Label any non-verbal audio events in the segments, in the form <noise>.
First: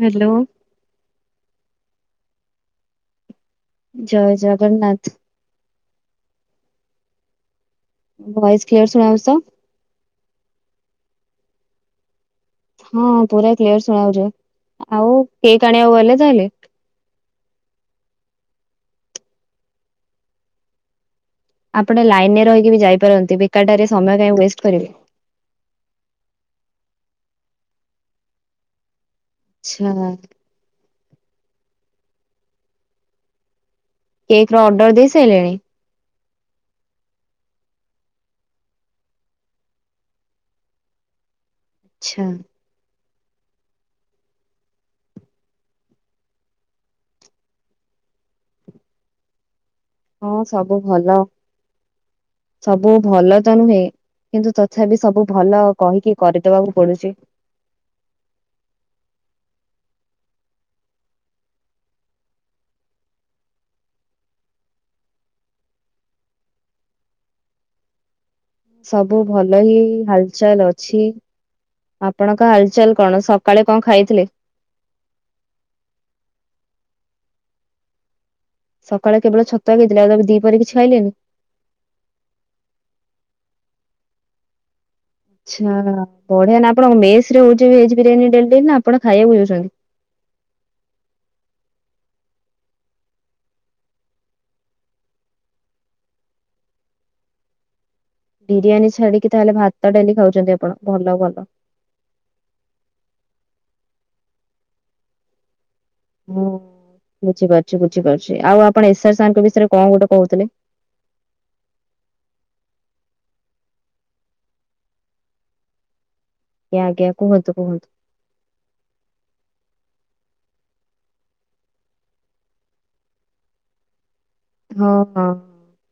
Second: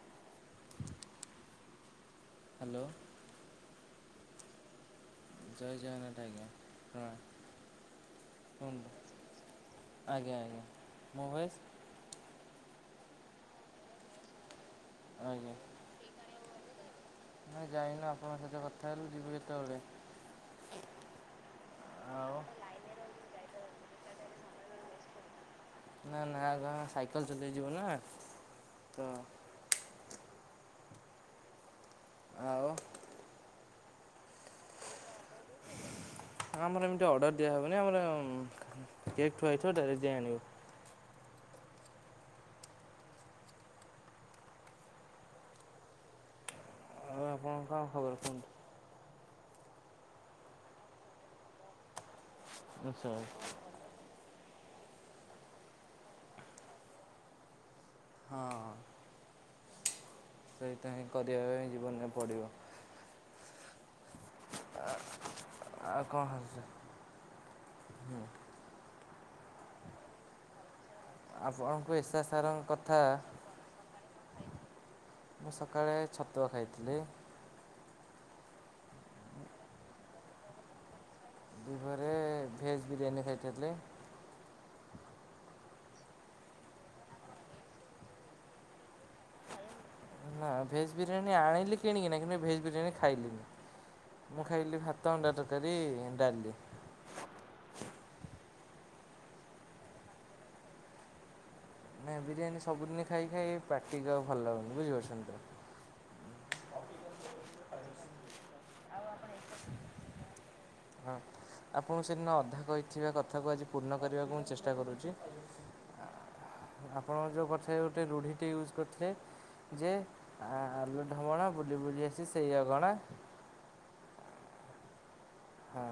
Hello. Hello. ଜୟ ଜଗନ୍ନାଥ। ଜୟ ଜୟନାଟ୍ ଆଂଜ୍ଞା ପ୍ରଣା। Voice clear ଶୁଣାଉସତ? ଆଜ୍ଞା, ଆଜ୍ଞା। ମୋ ଭଏସ୍? ହଁ, ପୁରା କ୍ଲିୟର୍ ଶୁଣାଉଛି। ଆଉ, କେକ୍ ଆଣିବାକୁ ଗଲେ ତାହେଲେ? ନାଁ ଯାଇନୁ। ଆପଣଙ୍କ ସହିତ କଥା ହେଲୁ, ଯିବୁ କେତବେଳେ? ଆପଣ ଲାଇନ୍ ଆଉ ରେ ରହିକି ବି ଯାଇପାରନ୍ତି! ବେକାରଟାରେ ସମୟ କାହିଁ ୱେଷ୍ଟ କରିବେ। ନା, ନା, ଆଗ ଆମ ସାଇକେଲ ଚଲେଇଯିବୁ ନା ତ ଛିୟା ବାତ୍ ଆଉ କେକ୍ ର ଅର୍ଡର ଦେଇ ସାଇଲେଣି? ନା ଆମର ଏମିତି ଅର୍ଡ଼ର ଦିଆହେବନି। ଆମରଁ କେକ୍ ଥୁଆଇଥିବ ଡାଇରେକ୍ଟ ଯାଇ ଆଣିବୁ। ଆଚ୍ଛା। ଆଉ, ଆପଣ କଣ ଖବର କୁହନ୍ତୁ? ହଁ, ସବୁ ଭଲ। ସବୁ ଆଚ୍ଛା ଭଲତ୍ ତ ନୁହେଁ, କିନ୍ତୁ ତଥାପି, ସବୁ ଭଲ କହିକି କରିଦବାକୁ ପଡୁଛି। ହଁ-ଅଁ। ସେଇଥାଇଁ କରିବା ପାଇଁ ଜୀବନରେ ପଡ଼ିବ। ଆ-ଆଉ କଣ ହାଲ୍ ଚାଲ୍? ସବୁ ଭଲ ହିଁ, ହାଲ୍ ଚାଲ୍ ଅଛି। ଆପଣଙ୍କୁ ଏସ୍ ଏସ୍ ଆପଣଙ୍କ ହାଲ୍ ସାର୍ଙ୍କ ଚାଲ୍ କଥା କଣ? ସକାଳେ କଣ ଖାଇଥିଲେ? ମୁଁ ସକାଳେ ଛତୁଆ ଖାଇଥିଲି। ସକାଳେ କେବଳ ଛତୁଆ ଖାଇଥିଲେ, ଆଉ ତାପ ଦିପହରେ କିଛି ଖାଇଲେନି? ଦିପହରେ ଭେଜ ବିରିୟାନୀ ଖାଇଥେଲି। ଛା-ଆ ବଢିଆନା! ଆପଣ ମେସ୍ ରେ ହଉଛି ଭେଜ୍ ବିରିୟାନୀ ଡେଲ୍ ଡେଲ୍ ନା ଆପଣ ଖାଇବାକୁ ଯାଉଛନ୍ତି? ନା, ଭେଜ୍ ବିରିୟାନୀ ଆଣିଲି କିଣିକିନା। କିନ୍ତୁ ଭେଜ୍ ବିରିୟାନୀ ଖାଇଲିନି। ମୁଁ ଖାଇଲି ଭାତ, ଅଣ୍ଡାଟରକାରି, ଡାଲି। ବିରିୟାନୀ ଛାଡିକି, ତାହେଲେ ଭାତ ଡାଲି ଖାଉଛନ୍ତି ଆପଣ! ଭଲ ଭଲ। ନାଇଁ, ବିରିୟାନୀ ସବୁଦିନେ ଖାଇ ଖାଇ ପାଟିକି ଆଉ ଭଲ ଲାଗୁନି। ବୁଝିପାରୁଛନ୍ତି ତ? ହୁଁ, ବୁଝିପାରୁଛି, ବୁଝିପାରୁଛି। ଆଉ, ଆପଣ ଏସ୍ ଆର ସାର୍ ଙ୍କ ବିଷୟରେ କଣ ଗୋଟେ କହୁଥିଲେ? ହଁ। ଆପଣଙ୍କୁ, ସେଦିନ ଅଧା କହିଥିବା କଥାକୁ ଆଜି ପୂର୍ଣ୍ଣ କରିବାକୁ ମୁଁ ଚେଷ୍ଟା କରୁଛି। ଆଜ୍ଞା ଆଜ୍ଞା ଆପଣ ଯେଉଁ କୁହନ୍ତୁ କଥାରେ କୁହନ୍ତୁ ଗୋଟେ ରୁଢ଼ିଟେ ୟୁଜ୍ କରିଥିଲେ? ଯେ ଆଲୁ ଢମଣା, ବୁଲି ବୁଲି ଆସି ସେଇ ଅଗଣା। ହଁ, ହଁ। ହଁ,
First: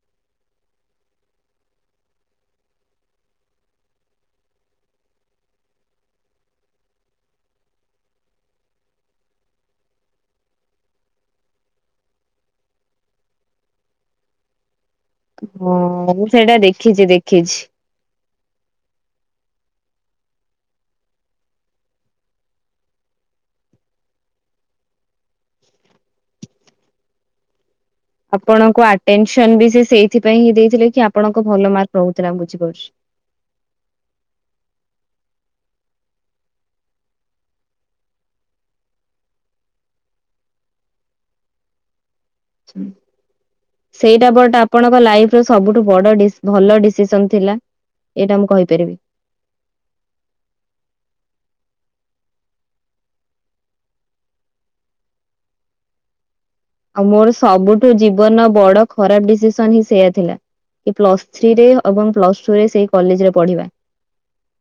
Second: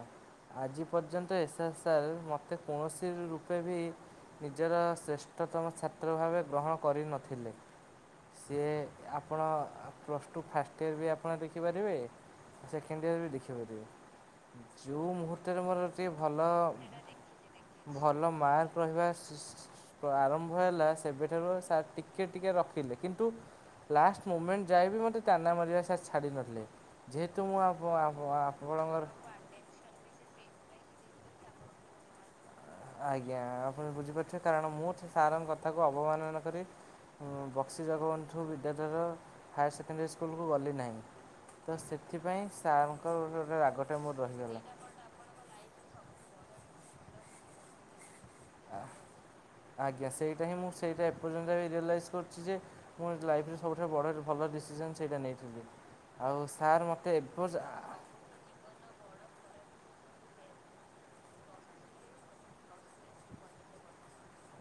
ଆଜି ପର୍ଯ୍ୟନ୍ତ, ଏସ୍ ଆର୍ ସାର୍ ମୋତେ କୌଣସି ରୂପେ ଭି ନିଜର ଶ୍ରେଷ୍ଠତମ ଛାତ୍ର ଭାବେ ଗ୍ରହଣ କରିନଥିଲେ। ସିଏ ଆପଣ ପ୍ଲସ୍ ଟୁ ଫାଷ୍ଟ ଇୟର୍ ବି ଆପଣ ଦେଖିପାରିବେ। ସେକେଣ୍ଡ ଇୟର ବି ଦେଖିପାରିବେ। ଯୋଉ ମୁହୂର୍ତ୍ତରେ ମୋର ଟିକେ ହଁ ମୁଁ ଭଲ ସେଇଟା ଦେଖିଛି ଦେଖିଛି। ଭଲ ମାର୍କ ରହିବା ଆରମ୍ଭ ହେଲା ସେବେଠାରୁ ସାର ଟିକେ ଟିକେ ରଖିଲେ କିନ୍ତୁ ଲାଷ୍ଟ ମୁମେଣ୍ଟ ଯାଏବ ମୋତେ ତାନା ମାରିବା ସାର ଛାଡ଼ି ନଥିଲେ। ଯେହେତୁ ମୁଁ ଆପ ଆପଣଙ୍କୁ ଆପଣଙ୍କର ଆଟେନସନ ସେଇଥିପାଇଁ ହିଁ ଦେଇଥିଲେ କି ଆପଣଙ୍କ ଭଲ ମାର୍କ ରହୁଥିଲା ବୁଝିପାରୁଛି। ଆଜ୍ଞା ଆପଣ ବୁଝିପାରୁଥିବେ କାରଣ ମୁଁ ସେ ସାରଙ୍କ କଥାକୁ ଅବମାନନା କରେ। ମୁଁ ବକ୍ସି ଜଗବନ୍ଧୁ ବିଦ୍ୟାଳୟର ହାୟାର ସେକେଣ୍ଡାରୀ ସ୍କୁଲକୁ ଗଲି ନାହିଁ। ତ ସେଥିପାଇଁ ସାରଙ୍କର ଗୋଟେ ଗୋଟେ ରାଗଟା ମୋର ରହିଗଲା। ଲାଇଫର ସବୁଠୁ ବଡ ଭଲ ଡିସିସନ ଥିଲା ଏଇଟା କହିପାରିବି ଆଜ୍ଞା ସେଇଟା ହିଁ ମୁଁ ସେଇଟା ଏପର୍ଯ୍ୟନ୍ତ ବି ରିଏଲାଇଜ୍ କରୁଛି ଯେ ପୁଣି ଲାଇଫରେ ସବୁଠାରୁ ବ ଭଲ ଡିସିସନ ସେଇଟା ନେଇଥିଲି। ଆଉ ସାର୍ ମୋତେ ଏପର୍ ଜୀବନର ବଡ ଖରାପ ଡିସିସନ ହିଁ ସେୟା ଥିଲା। ଏ ପ୍ଲସ୍ ଥ୍ରୀରେ ଏବଂ ପ୍ଲସ ଟୁ ରେ ସେଇ କଲେଜ ରେ ପଢିବା?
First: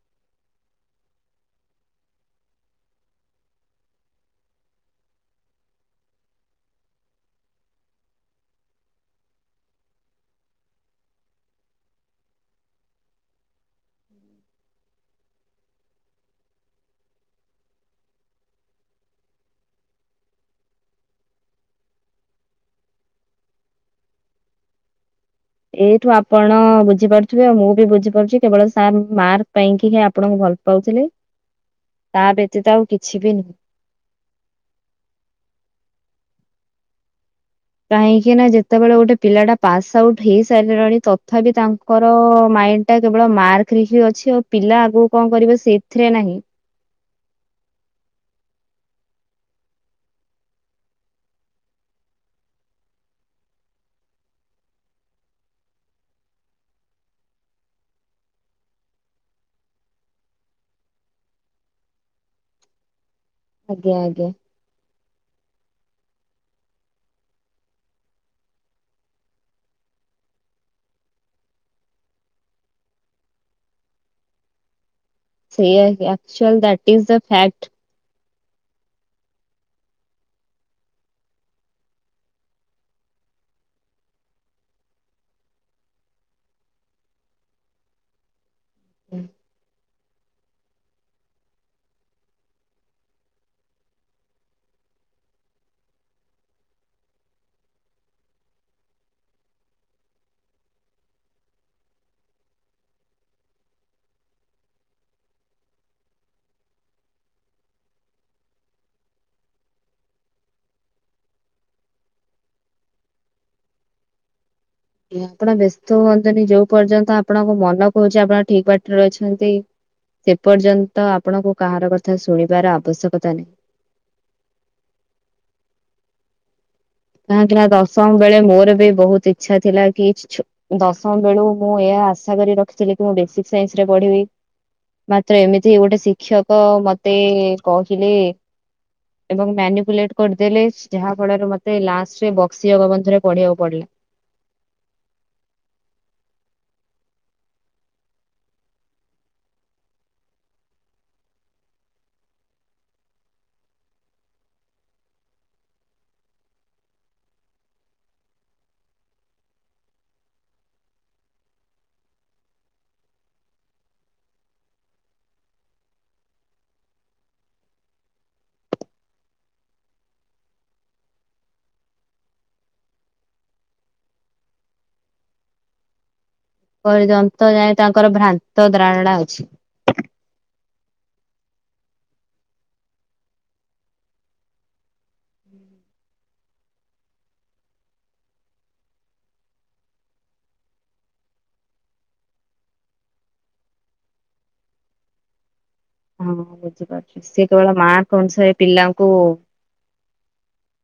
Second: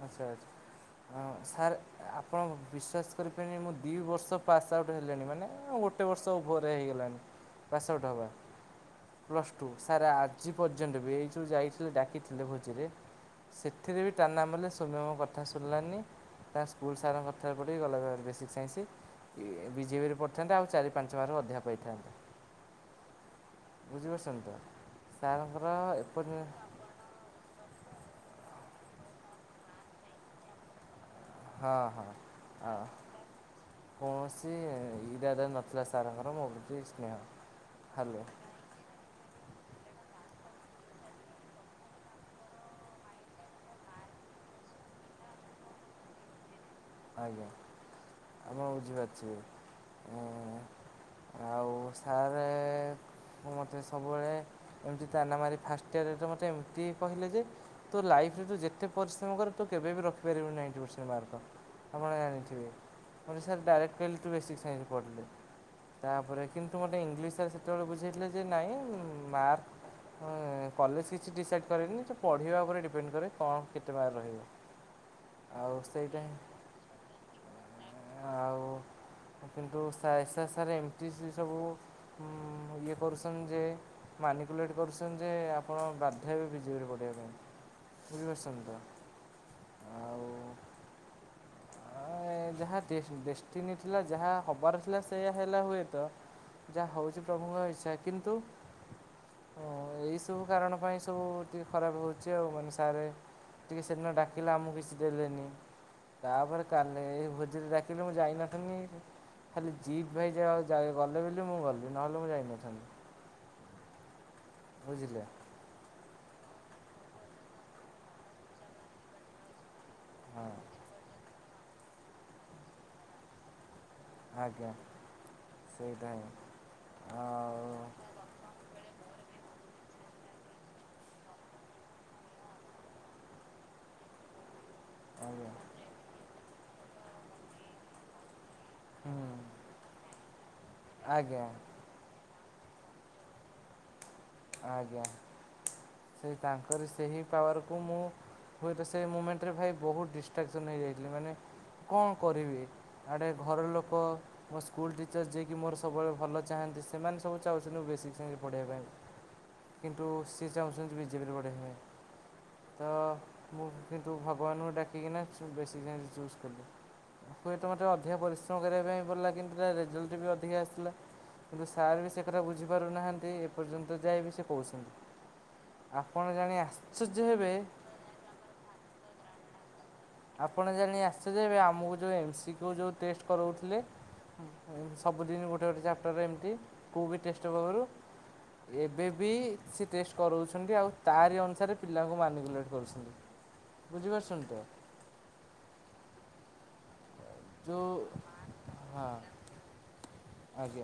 ଆଚ୍ଛା ଆଚ୍ଛା ହଁ ସାର୍ ଆପଣ ବିଶ୍ୱାସ କରିପାରିବେନି ମୁଁ ଦୁଇ ବର୍ଷ ପାସ୍ ଆଉଟ୍ ହେଲେଣି ମାନେ ଗୋ ଗୋଟେ ବର୍ଷ ଉପରେ ହେଇଗଲାଣି ପାସ୍ ଆଉଟ୍ ହବା। ପ୍ଲସ୍ ଟୁ ସାର୍ ଆଜି ପର୍ଯ୍ୟନ୍ତ ବି ଏଇ ଯେଉଁ ଯାଇଥିଲେ ଡାକିଥିଲେ ଭୋଜିରେ। ସେଥିରେ ବି ଟାନା ବୋଲେ ସୋମେ ମୋ କଥା ଶୁଣିଲାନି ତାଙ୍କ ସ୍କୁଲ୍ ସାରଙ୍କ କଥାରେ ପଡ଼ିକି ଗଲା ବେସିକ୍ ସାଇନ୍ସ ବିଜେପିରେ ପଡ଼ିଥାନ୍ତେ ଆଉ ଚାରି ପାଞ୍ଚ ମାର୍କରୁ ଅଧା ପାଇଥାନ୍ତି। ବୁଝିପାରୁଛନ୍ତି ତ? ସାର୍ଙ୍କର ଏଇଠୁ ଏପରି ଆପଣ ବୁଝିପାରୁ ଥିବେ ଆଉ ମୁଁ ବି ବୁଝିପାରୁଛି କେବଳ ସାର୍ ମାର୍ ପାଇଁକି ଆପଣଙ୍କୁ ଭଲ ପାଉଥିଲେ। ହଁ ହଁ ତା ବ୍ୟତୀତ ଆଉ କିଛି ବି ନୁହେଁ। କୌଣସି ଇରାରେ ନଥିଲା ସାରଙ୍କର ମୋ ପ୍ରତି ସ୍ନେହ। ହ୍ୟାଲୋ କାହିଁକି ନା ଯେ ଯେତେବେଳେ ଗୋଟେ ପିଲାଟା ପାସ୍ ଆଉଟ୍ ହେଇସାରିଲାଣି ତଥାପି ତାଙ୍କର ମାଇଣ୍ଡଟା କେବଳ ମାର୍କ ଚାକିରି ହ ଅଛି ଆଉ ପିଲା ଆଗକୁ କଣ କରିବ ସେ ଏଥିରେ ନାହିଁ। ଆଜ୍ଞା ଆ ମୁଁ ବୁଝିପାରୁଛି। ଆଉ ସାର୍ ମୁଁ ମୋତେ ସବୁବେଳେ ଏମିତି ତାନା ମାରି ଫାଷ୍ଟ ଇୟରେ ମୋତେ ଏମିତି କହିଲେ ଯେ ତୁ ଲାଇଫରେ ତୁ ଯେତେ ପରିଶ୍ରମ କରୁ ତୁ କେବେ ବି ରଖିପାରିବୁି ନାଇଟି ପରସେଣ୍ଟ ମାର୍କ? ଆପଣ ଜାଣିଥିବେ ମତେ ସାର୍ ଆଜ୍ଞା ଡାଇରେକ୍ଟ କହିଲି ଆଜ୍ଞା ତୁ ବେସିକ୍ ସାଇନ୍ସରେ ପଢ଼ିଲେ। ତାପରେ କିନ୍ତୁ ମୋତେ ଇଂଲିଶରେ ସେତେବେଳେ ବୁଝାଇଥିଲେ ଯେ ନାଇଁ ମାର୍କ ହଁ କଲେଜ କିଛି ଡିସାଇଡ୍ କରେନି ଯେ ପଢ଼ିବା ଉପରେ ଡିପେଣ୍ଡ କରେ କଣ କେତେ ମାର୍କ ରହିବ? <inaudible> ସେଇଆ ସେଇଟା ହିଁ actually that is the fact. ଆଉ କିନ୍ତୁ ସାର୍ ଏମିତି ସେ ସବୁ ମୁଁ ଇଏ କରୁଛନ୍ତି ଯେ ମାନକୁ ଲେଟ୍ କରୁଛନ୍ତି ଯେ ଆପଣ ବାଧ୍ୟ ହେବେ ଭିଜିବରେ ପଡ଼ିବା ପାଇଁ ବୁଝିପାରୁଛନ୍ତି ତ? ହୁଁ। ଆଉ ଯାହା ଡେଷ୍ଟିନ ଥିଲା ଯାହା ହବାର ଥିଲା ସେଇୟା ହେଲା ହୁଏତ। ଯାହା ହେଉଛି ପ୍ରଭୁଙ୍କ ଇଚ୍ଛା କିନ୍ତୁ ହଁ ଏଇ ସବୁ କାରଣ ପାଇଁ ସବୁ ଟିକେ ଖରାପ ହଉଛି ଆଉ ମାନେ ସାର୍ ଟିକେ ସେଦିନ ଡାକିଲା ଆମକୁ କିଛି ଦେଲେନି। ତାପରେ କାଲି ଏଇ ଭୋଜିରେ ଡାକିଲେ ମୁଁ ଯାଇନଥିଲିନି। ଖାଲି ଜିିତ୍ ଭାଇ ଯା ଗଲେ ବୋଲି ମୁଁ ଗଲି। ନହେଲେ ମୁଁ ଯାଇନଥାନ୍ତି। ବୁଝିଲେ। ଆପଣ ବ୍ୟସ୍ତ ହୁଅନ୍ତୁନି। ଯୋଉ ପର୍ଯ୍ୟନ୍ତ ଆପଣଙ୍କ ମନ କହୁଛି ଆପଣ ଠିକ ବାଟରେ ଅଛନ୍ତି। ସେ ହଁ ପର୍ଯ୍ୟନ୍ତ ଆପଣଙ୍କୁ କାହାର କଥା ଶୁଣିବାର ଆବଶ୍ୟକତା ନାହିଁ। ଆଜ୍ଞା ସେଇଥାଇ। କାହିଁକି ନା ଦଶମ ବେଳେ ମୋର ବି ବହୁତ ଇଚ୍ଛା ଥିଲା କି ଛୋ ଦଶମ ବେଳୁ ମୁଁ ଏହା ଆଶା କରି ରଖିଥିଲି କି ମୁଁ ବେସିକ ସାଇନ୍ସ ରେ ପଢିବି। ମାତ୍ର ଆଜ୍ଞା ଏମିତି ଗୋଟେ ଶିକ୍ଷକ ମତେ କହିଲେ ହୁଁ ଏବଂ ମାନପଲେଟ କରିଦେଲେ ଯାହା ଆଜ୍ଞା ଫଳରେ ମତ୍ ଲାଷ୍ଟରେ ବକ୍ସି ଜଗବନ୍ଧୁରେ ପଢିବାକୁ ପଡିଲା। ଆଜ୍ଞା। ସେ ତାଙ୍କରି ସେହି ପାୱାରକୁ ମୁଁ ହୁଏତ ସେ ମୁମେଣ୍ଟରେ ଭାଇ ବହୁତ ଡିଷ୍ଟ୍ରାକ୍ସନ ହେଇଯାଇଥିଲି। ମାନେ କଣ କରିବି? ଆଡେ ଘର ଲୋକ ମୋ ସ୍କୁଲ୍ ଟିଚର୍ ଯିଏକି ମୋର ସବୁବେଳେ ଭଲ ଚାହାନ୍ତି। ସେମାନେ ସବୁ ଚାହୁଁଛନ୍ତିଁ ବେସିକ୍ ସାଇନ୍ସରେ ପଢିବା ପାଇଁ। କିନ୍ତୁ ସେ ଚାହୁଁଛନ୍ତି ଯେ ବିଜେପିରେ ପଢିବା ପାଇଁ। ତ ମୁଁ କିନ୍ତୁ ଭଗବାନଙ୍କୁ ଡାକିକିନା ବେସିକ୍ ସାଇନ୍ସ ଚୁଜ୍ କଲି। ହୁଏତ ମୋତେ ଅଧିକା ପରିଶ୍ରମ କରିବା ପାଇଁ ପଡିଲା। କିନ୍ତୁ ତା ରେଜଲ୍ଟ ବି ଅଧିକା ଆସିଲା। କିନ୍ତୁ ସାର୍ ବି ସେ କଥା ବୁଝିପାରୁନାହାନ୍ତି। ଏପର୍ଯ୍ୟନ୍ତ ଯାଏ ବି ସେ କହୁଛନ୍ତି। ଆପଣ ଜାଣି ଆ ପଯ୍ୟନ୍ତ ଯାଏ ତାଙ୍କର ଭ୍ରାନ୍ତ ଧ୍ରାରଣା ଅଛି। ଆପଣ ଜାଣି ଆଶ୍ଚଯ୍ୟ ହେବେ। ଆମକୁ ଯୋଉ ଏମସି କ୍ୟୁ ଯୋଉ ଟେଷ୍ଟ କରୋଉଥିଲେ। ସବୁଦିନ ଗୋଟେ ଗୋଟେ ଚାପ୍ଟର ଏମିତି କୋଉ ବି ଟେଷ୍ଟପେପର୍ ରୁ ଏବେ ବି ସେ ଟେଷ୍ଟ କରଉଛନ୍ତି। ଆଉ ତାରି ଅନୁସାରେ ପିଲାଙ୍କୁ ମାନିକୁଲେଟ୍ କରୁଛନ୍ତି। ବୁଝିପାରୁଛନ୍ତି ତ। ହଁ ବୁଝିପାରୁଛି। ସେ କେବଳ ଯୋଉ ମାର୍କ ଅନୁସାରେ ପିଲାଙ୍କୁ ହଁ। ଆଜ୍ଞା।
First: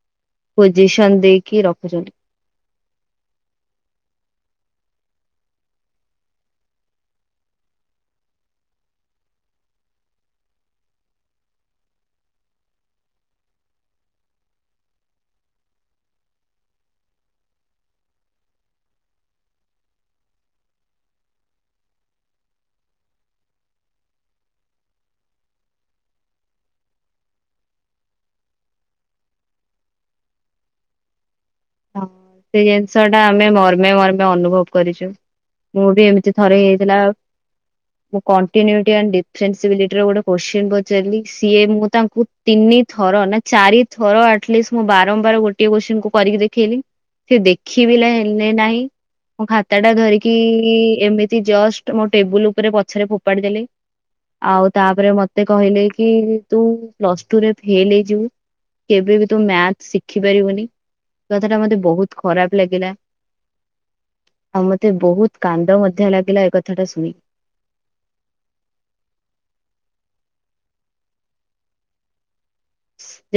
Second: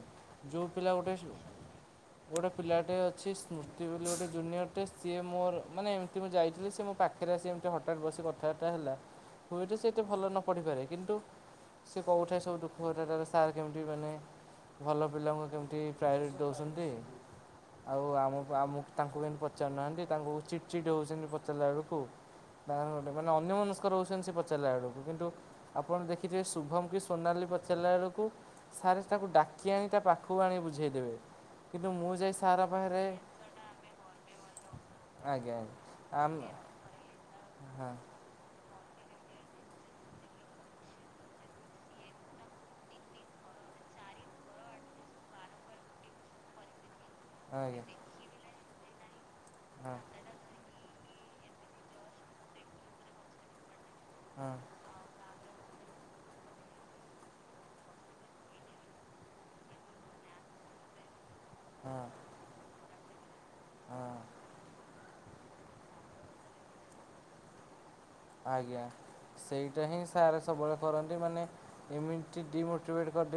ଯୋଉ ପିଲା ଗୋଟେ ପୋଜିସନ ଦେଇକି ରଖୁଛନ୍ତି। ଗୋଟେ ପିଲାଟେ ଅଛି ସ୍ମୃତି ବୋଲି ଗୋଟେ ଜୁନିୟର ଟେ। ସିଏ ମୋର ମାନେ ଏମିତି ମୁଁ ଯାଇଥିଲି। ସିଏ ମୋ ପାଖ ପାଖରେ ଆସି ଏମିତି ହଠାତ୍ ବସି କଥାବାର୍ତ୍ତା ହେଲା। ହୁଏତ ସେ ଏତେ ଭଲ ନ ପଢିପାରେ। କିନ୍ତୁ ସେ କହୁଠେ ସବୁ ଦୁଃଖ କଥା ତାର ସାର୍ କେମିତି ମାନେ ଭଲ ପିଲାଙ୍କୁ କେମିତି ପ୍ରାୟୋରିଟି ଦେଉଛନ୍ତି। ଆଉ ଆମ ଆମକୁ ତାଙ୍କୁ କେମତି ପଚାରୁନାହାଁନ୍ତି ତାଙ୍କୁ ଚିଟ୍ ଚିଟ୍ ହେଉଛନ୍ତି ପଚାରିଲା ବେଳକୁ। ଗୋଟେ ମାନେ ଅନ୍ୟ ମନସ୍କର ରଉଛନ୍ତି ସେ ପଚାରିଲା ବେଳକୁ। କିନ୍ତୁ ଆପଣ ଦେଖିଥିବେ ଶୁଭମ କି ସୋନାଲି ପଚାରିଲା ବେଳକୁ ସାରେ ତାକୁ ଡାକି ଆଣି ତା ପାଖକୁ ଆଣି ବୁଝେଇଦେବେ। କିନ୍ତୁ ହଁ ମୁଁ ଯାଇ ସାର୍ ସେ ପାଖରେ ଜିନିଷ ଟା ଆମେ ମର୍ମେ ମର୍ମେ ଅନୁଭବ କରିଛୁ। ଆଜ୍ଞା ମୁଁ ବି ଆଜ୍ଞା ଆମ ଏମିତି ଥରେ ହେଇ ଥିଲା। ହଁ। ମୁଁ କଣ୍ଟିନିଉଟି ଆଣ୍ଡ ଦିଫ୍ରେନ୍ସବିଲିଟି ରେ ଗୋଟେ କୋଶ୍ଚିନ୍ ପଚାରିଲି। ସିଏ ମୁଁ ତାଙ୍କୁ ତିନି ଥର ନା ଚାରି ଥର ଆଟଲିଷ୍ଟ ମୁଁ ବାରମ୍ବାର ଗୋଟିଏ କୋଶ୍ଚିନ୍ କୁ କରିକି ଦେଖ ଦେଖେଇଲି ସେ ଆଜ୍ଞା ଦେଖିବି ନା ନାହିଁ। ମୋ ଖାତା ଟା ହଁ ଧରି ଏଇ ଏମିତି ଜଷ୍ଟ ମୋ ଟେବୁଲ ଉପରେ ପଛରେ ଫୋପାଡି ଦେଲି। ହଁ ଆଉ ତା ତାପରେ ମତେ କହିଲେ କି ତୁ ପ୍ଲସ୍ ଟୁରେ ଫେଲେ ହେଇଯିବୁ। କେବେ ବି ତୁ ମ୍ୟାଥ ଶିଖି ପାରିବୁନି। କଥା ଟା ମତେ ହଁ ବହୁତ ଖରାପ ଲାଗିଲା। ହଁ। ଆଉ ମତେ ବହୁତ କାନ୍ଦ ମଧ୍ୟ ଲାଗିଲା। ଏ କଥାଟା ଶୁଣିିକି। ଆଜ୍ଞା ସେଇଟା ହିଁ ସାର୍ ସବୁବେଳେ କରନ୍ତି। ମାନେ ଏମିତି ଡି ମୋ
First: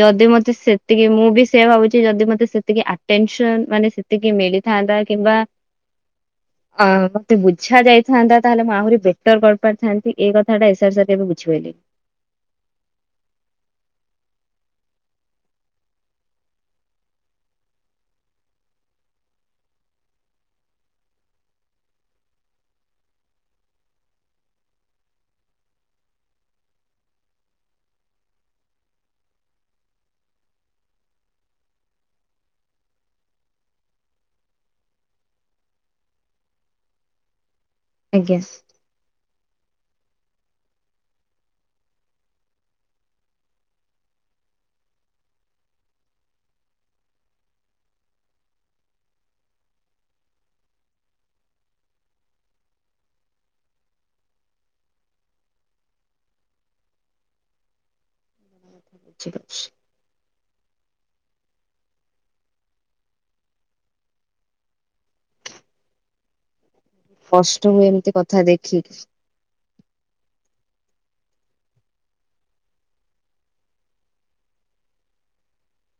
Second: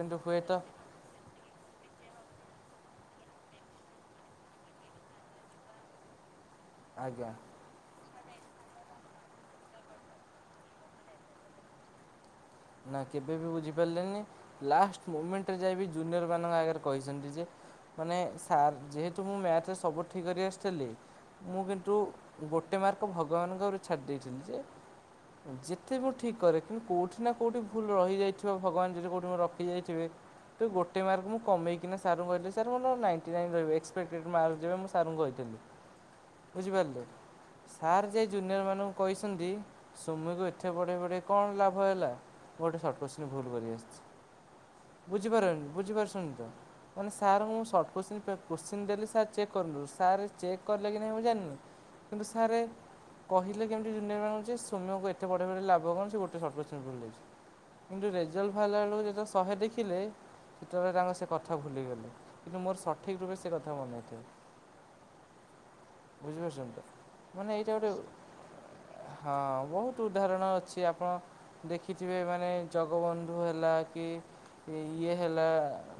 ଯଦି ମତେ ସେ ସେତିକି ମୁଁ ବି ସେ ଭାବୁଛି ଯଦି ମତେ ସେତିକି ଆଟେନସନ ମାନେ ସେତିକି ମିଳିଥାନ୍ତା। କିମ୍ବା <inaudible> ଆ ଆଜ୍ଞା ମତେ ବୁଝ୍ ଇଛା ଯାଇଥାନ୍ତା ତାହଲେ ମୁଁ ଆହୁରି ବେଟର କରିପାରିଥାନ୍ତି ଏଇ କଥାଟା ଏସ ଆର ସାର କେବେ ବୁଝିପାରିଲେନି। ନା କେବେ ବି ବୁଝିପାରିଲେନି ଲାଷ୍ଟ ମୁମେଣ୍ଟରେ ଯାଇ ଜୁନିୟର ମାନଙ୍କ ଆଗରେ କହିଚନ୍ତି ଯେ ମାନେ ସାର୍ ଯେହେତୁ ମୁଁ ମ୍ୟାଥରେ ସବୁ ଠିକ୍ କରି ଆସିଥିଲି ମୁଁ କିନ୍ତୁ ଗୋଟେ ମାର୍କ ଭଗବାନଙ୍କ ଉପରୁ ଛାଡ଼ି ଦେଇେଇଥିଲି ଯେ ଯେତେ ମୁଁ ଠିକ୍ କରେ କିନ୍ତୁ କୋଉଠି କୋଉଠିନା କୋଉଠି ଭୁଲ ରହିଯାଇଥିବ ଭଗବାନ ଯଦି କୋଉଠି ମୋର ରଖି ଯାଇଥିବେ ତୁ ଗୋଟେ ମାର୍କ ମୁଁ କମେଇକିନା ସାରଙ୍କୁ କହିଥିଲେ ସାର୍ ମୋର ନାଇଣ୍ଟି ନାଇନ୍ ରହିବ ଏକ୍ସପେକ୍ଟେ୍ଡ୍ ମାର୍କ ଯିବ ମୁଁ ସାରଙ୍କୁ କହିଥିଲି ବୁଝିପାରିଲେ। ସାର୍ ଯେ ଆଜ୍ଞା ଜୁନିୟର ମାନଙ୍କୁ କହିଛନ୍ତି ସୋମ୍ୟକୁ ଏତେ ପଢ଼େଇ ପଢ଼େଇ କଣ ଲାଭ ହେଲା ମୁଁ ଗୋଟେ ସର୍ଟ କୋଶ୍ଚିନ ଭୁଲ କରିଆସିଛି ବୁଝିପାରୁଛନ୍ ବୁଝିପାରୁଛନ୍ତି ତ ମାନେ ସାର୍ ଙ୍କୁ ମୁଁ ସର୍ଟ କୋଶ୍ଚିନ୍ ଫେର କୋଶ୍ଚିନ୍ ଦେଲି ସାର୍ ଚେକ୍ କରନ୍ତୁ ସାର୍ ଚେକ୍ କଲେ କି ନାହିଁ ମୁଁ ଜାଣିନି କିନ୍ତୁ ସାରେ କହିଲେ କେମିତି ଜୁନିୟର ମାନଙ୍କୁ ଯେ ସୋମ୍ୟକୁ ଏତେ ପଢ଼େଇ ପଢ଼େଇ ଲାଭ କଣ ସେ ଗୋଟେ ସର୍ଟ କୋଶ୍ଚିନ୍ ଭୁଲ୍ କରିଛି। କିନ୍ତୁ ରେଜଲ୍ଟ୍ ବାହାରଲା ବେଳକୁ ଯେତେଳୁ ଶହେ ବୁଝିପାରୁଛି ଦେଖିଲେ ସେତବେଳେ ତାଙ୍କ ସେ କଥା ଭୁଲିଗଲେ କିନ୍ତୁ ମୋର ସଠିକ୍ ରୂପେ ସେ କଥା ମନେଥିବ। ବୁଝିପାରୁଛନ୍ତି ତ ମାନେ ଏଇଟା କଷ୍ଟ ହୁଏ ଗୋଟେ ଏମିତି କଥା ଦେଖିକି। ହଁ ବହୁତ ଉଦାହରଣ ଅଛି ଆପଣ ଇଥିପାଇଁ ମାନେ ଜଗବନ୍ଧୁ ହେଲା କି ଏଇ ଇଏ ହେଲା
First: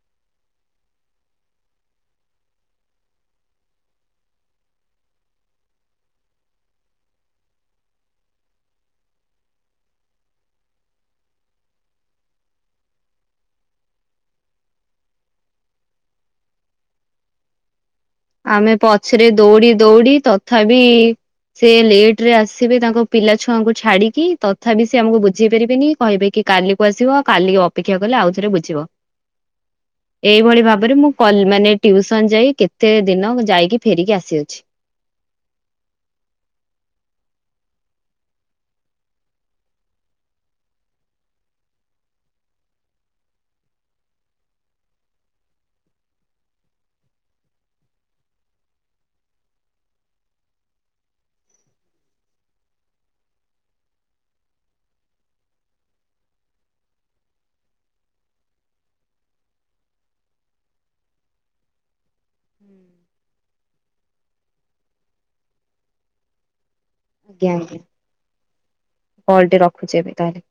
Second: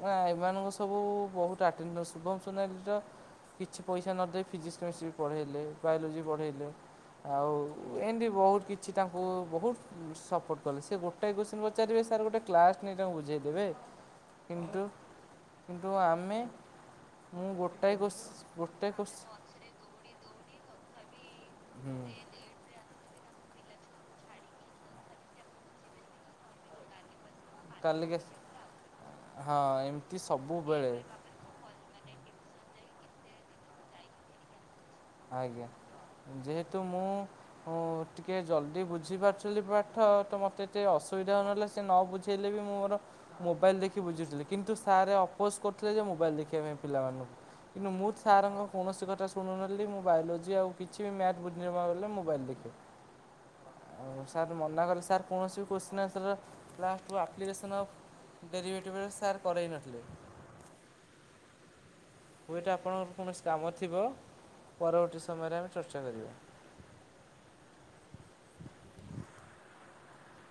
ନା ଏମାନଙ୍କୁ ସବୁ ବହୁତ ଆଟେନାଣ୍ଡ ଶୁଭମ ସୁନାଲିର କିଛି ପଇସା ନ ଦେଇ ଫିଜିକ୍ସ, କେମିଷ୍ଟ୍ରି ପଢ଼ାଇଲେ ବାୟୋଲୋଜି ପଢ଼ାଇଲେ। ଆଉ ଏମିତି ବହୁତ କିଛି ତାଙ୍କୁ ବହୁତ ସପୋର୍ଟ କହିଲେ ସେ ଗୋଟାଏ କୁଶ୍ଚେନ୍ ପଚାରିବେ ସାର୍ ଗୋଟେ କ୍ଲାସ୍ ନେଇ ତାଙ୍କୁ ବୁଝେଇ ଦେବେ କିନ୍ତୁ କିନ୍ତୁ ଆମେ ମୁଁ ଗୋଟାଏ କୋଶ୍ଚି ଆମେ ଗୋଟାଏ କୋଶ୍ଚି ପଛରେ ଦୌଡି ଦୌଡି ତଥାପି ସେ ହୁଁ ଲେଟ ରେ ଆସିବେ ତାଙ୍କ ପିଲା ଛୁଆଙ୍କୁ ଛାଡିକି ତଥାପି ସେ ଆମକୁ ବୁଝେଇ ପାରିବେନି କହିବେ କି କାଲି ବସିବ କାଲି ଅପେକ୍ଷା କଲେ କାଲିକି ଆସ ଆଉଥରେ ବୁଝିବ ହଁ ଏମିତି ଏଇଭଳି ଭାବରେ ସବୁବେଳେ ମୁଁ କଲ ମାନେ ଟ୍ୟୁସନ ଯାଇ କେତେ ଦିନ ମୁଁ ଯାଇକି ଫେରିକି ଆସିଅଛି। ଆଜ୍ଞା ଯେହେତୁ ମୁଁ ହଁ ଟିକେ ଜଲଦି ବୁଝିପାରୁଥିଲି ଯଦି ପାଠ ତ ମତେ ଏତେ ଅସୁବିଧା ହଉନଥିଲା ସେ ନ ବୁଝେଇଲେ ବି ମୁଁ ମୋର ମୋବାଇଲ ଦେଖି ବୁଝୁଥିଲି କିନ୍ତୁ ସାରେ ଅପୋଜ କରୁଥିଲେ ଯେ ମୋବାଇଲ ଦେଖିବା ପାଇଁ ପିଲାମାନଙ୍କୁ। କିନ୍ତୁ ମୁଁ ସାରଙ୍କ କୌଣସି କଥା ଶୁଣୁନ ଯଦି ମୁଁ ବାୟଲୋଜି ଆଉ କିଛି ବି ମ୍ୟାଥ୍ ବୁଝିନପାରିଲେ ମୋବାଇଲ ଦେଖେ। ଆଉ ସାର୍ ମନା କଲେ ସାର୍ କୌଣସି ବି କୋଶ୍ଚିନ୍ ଆନ୍ସର ଲାଷ୍ଟ୍ କୁ ଆପ୍ଲିକେସନ୍ ଅଫ୍ ଦେରିଭେଟି ବେଳେ ସାର୍ କରାଇ ନଥିଲେ ହୁଏତ ଆପଣଙ୍କର କୌଣସି କାମ ଥିବ ପରବର୍ତ୍ତୀ ସମୟରେ ଆମେ ଚର୍ଚ୍ଚା କରିବା। ଆଜ୍ଞା ଆଜ୍ଞା କଲଟି ରଖୁଚି ଏବେ ତାହେଲେ।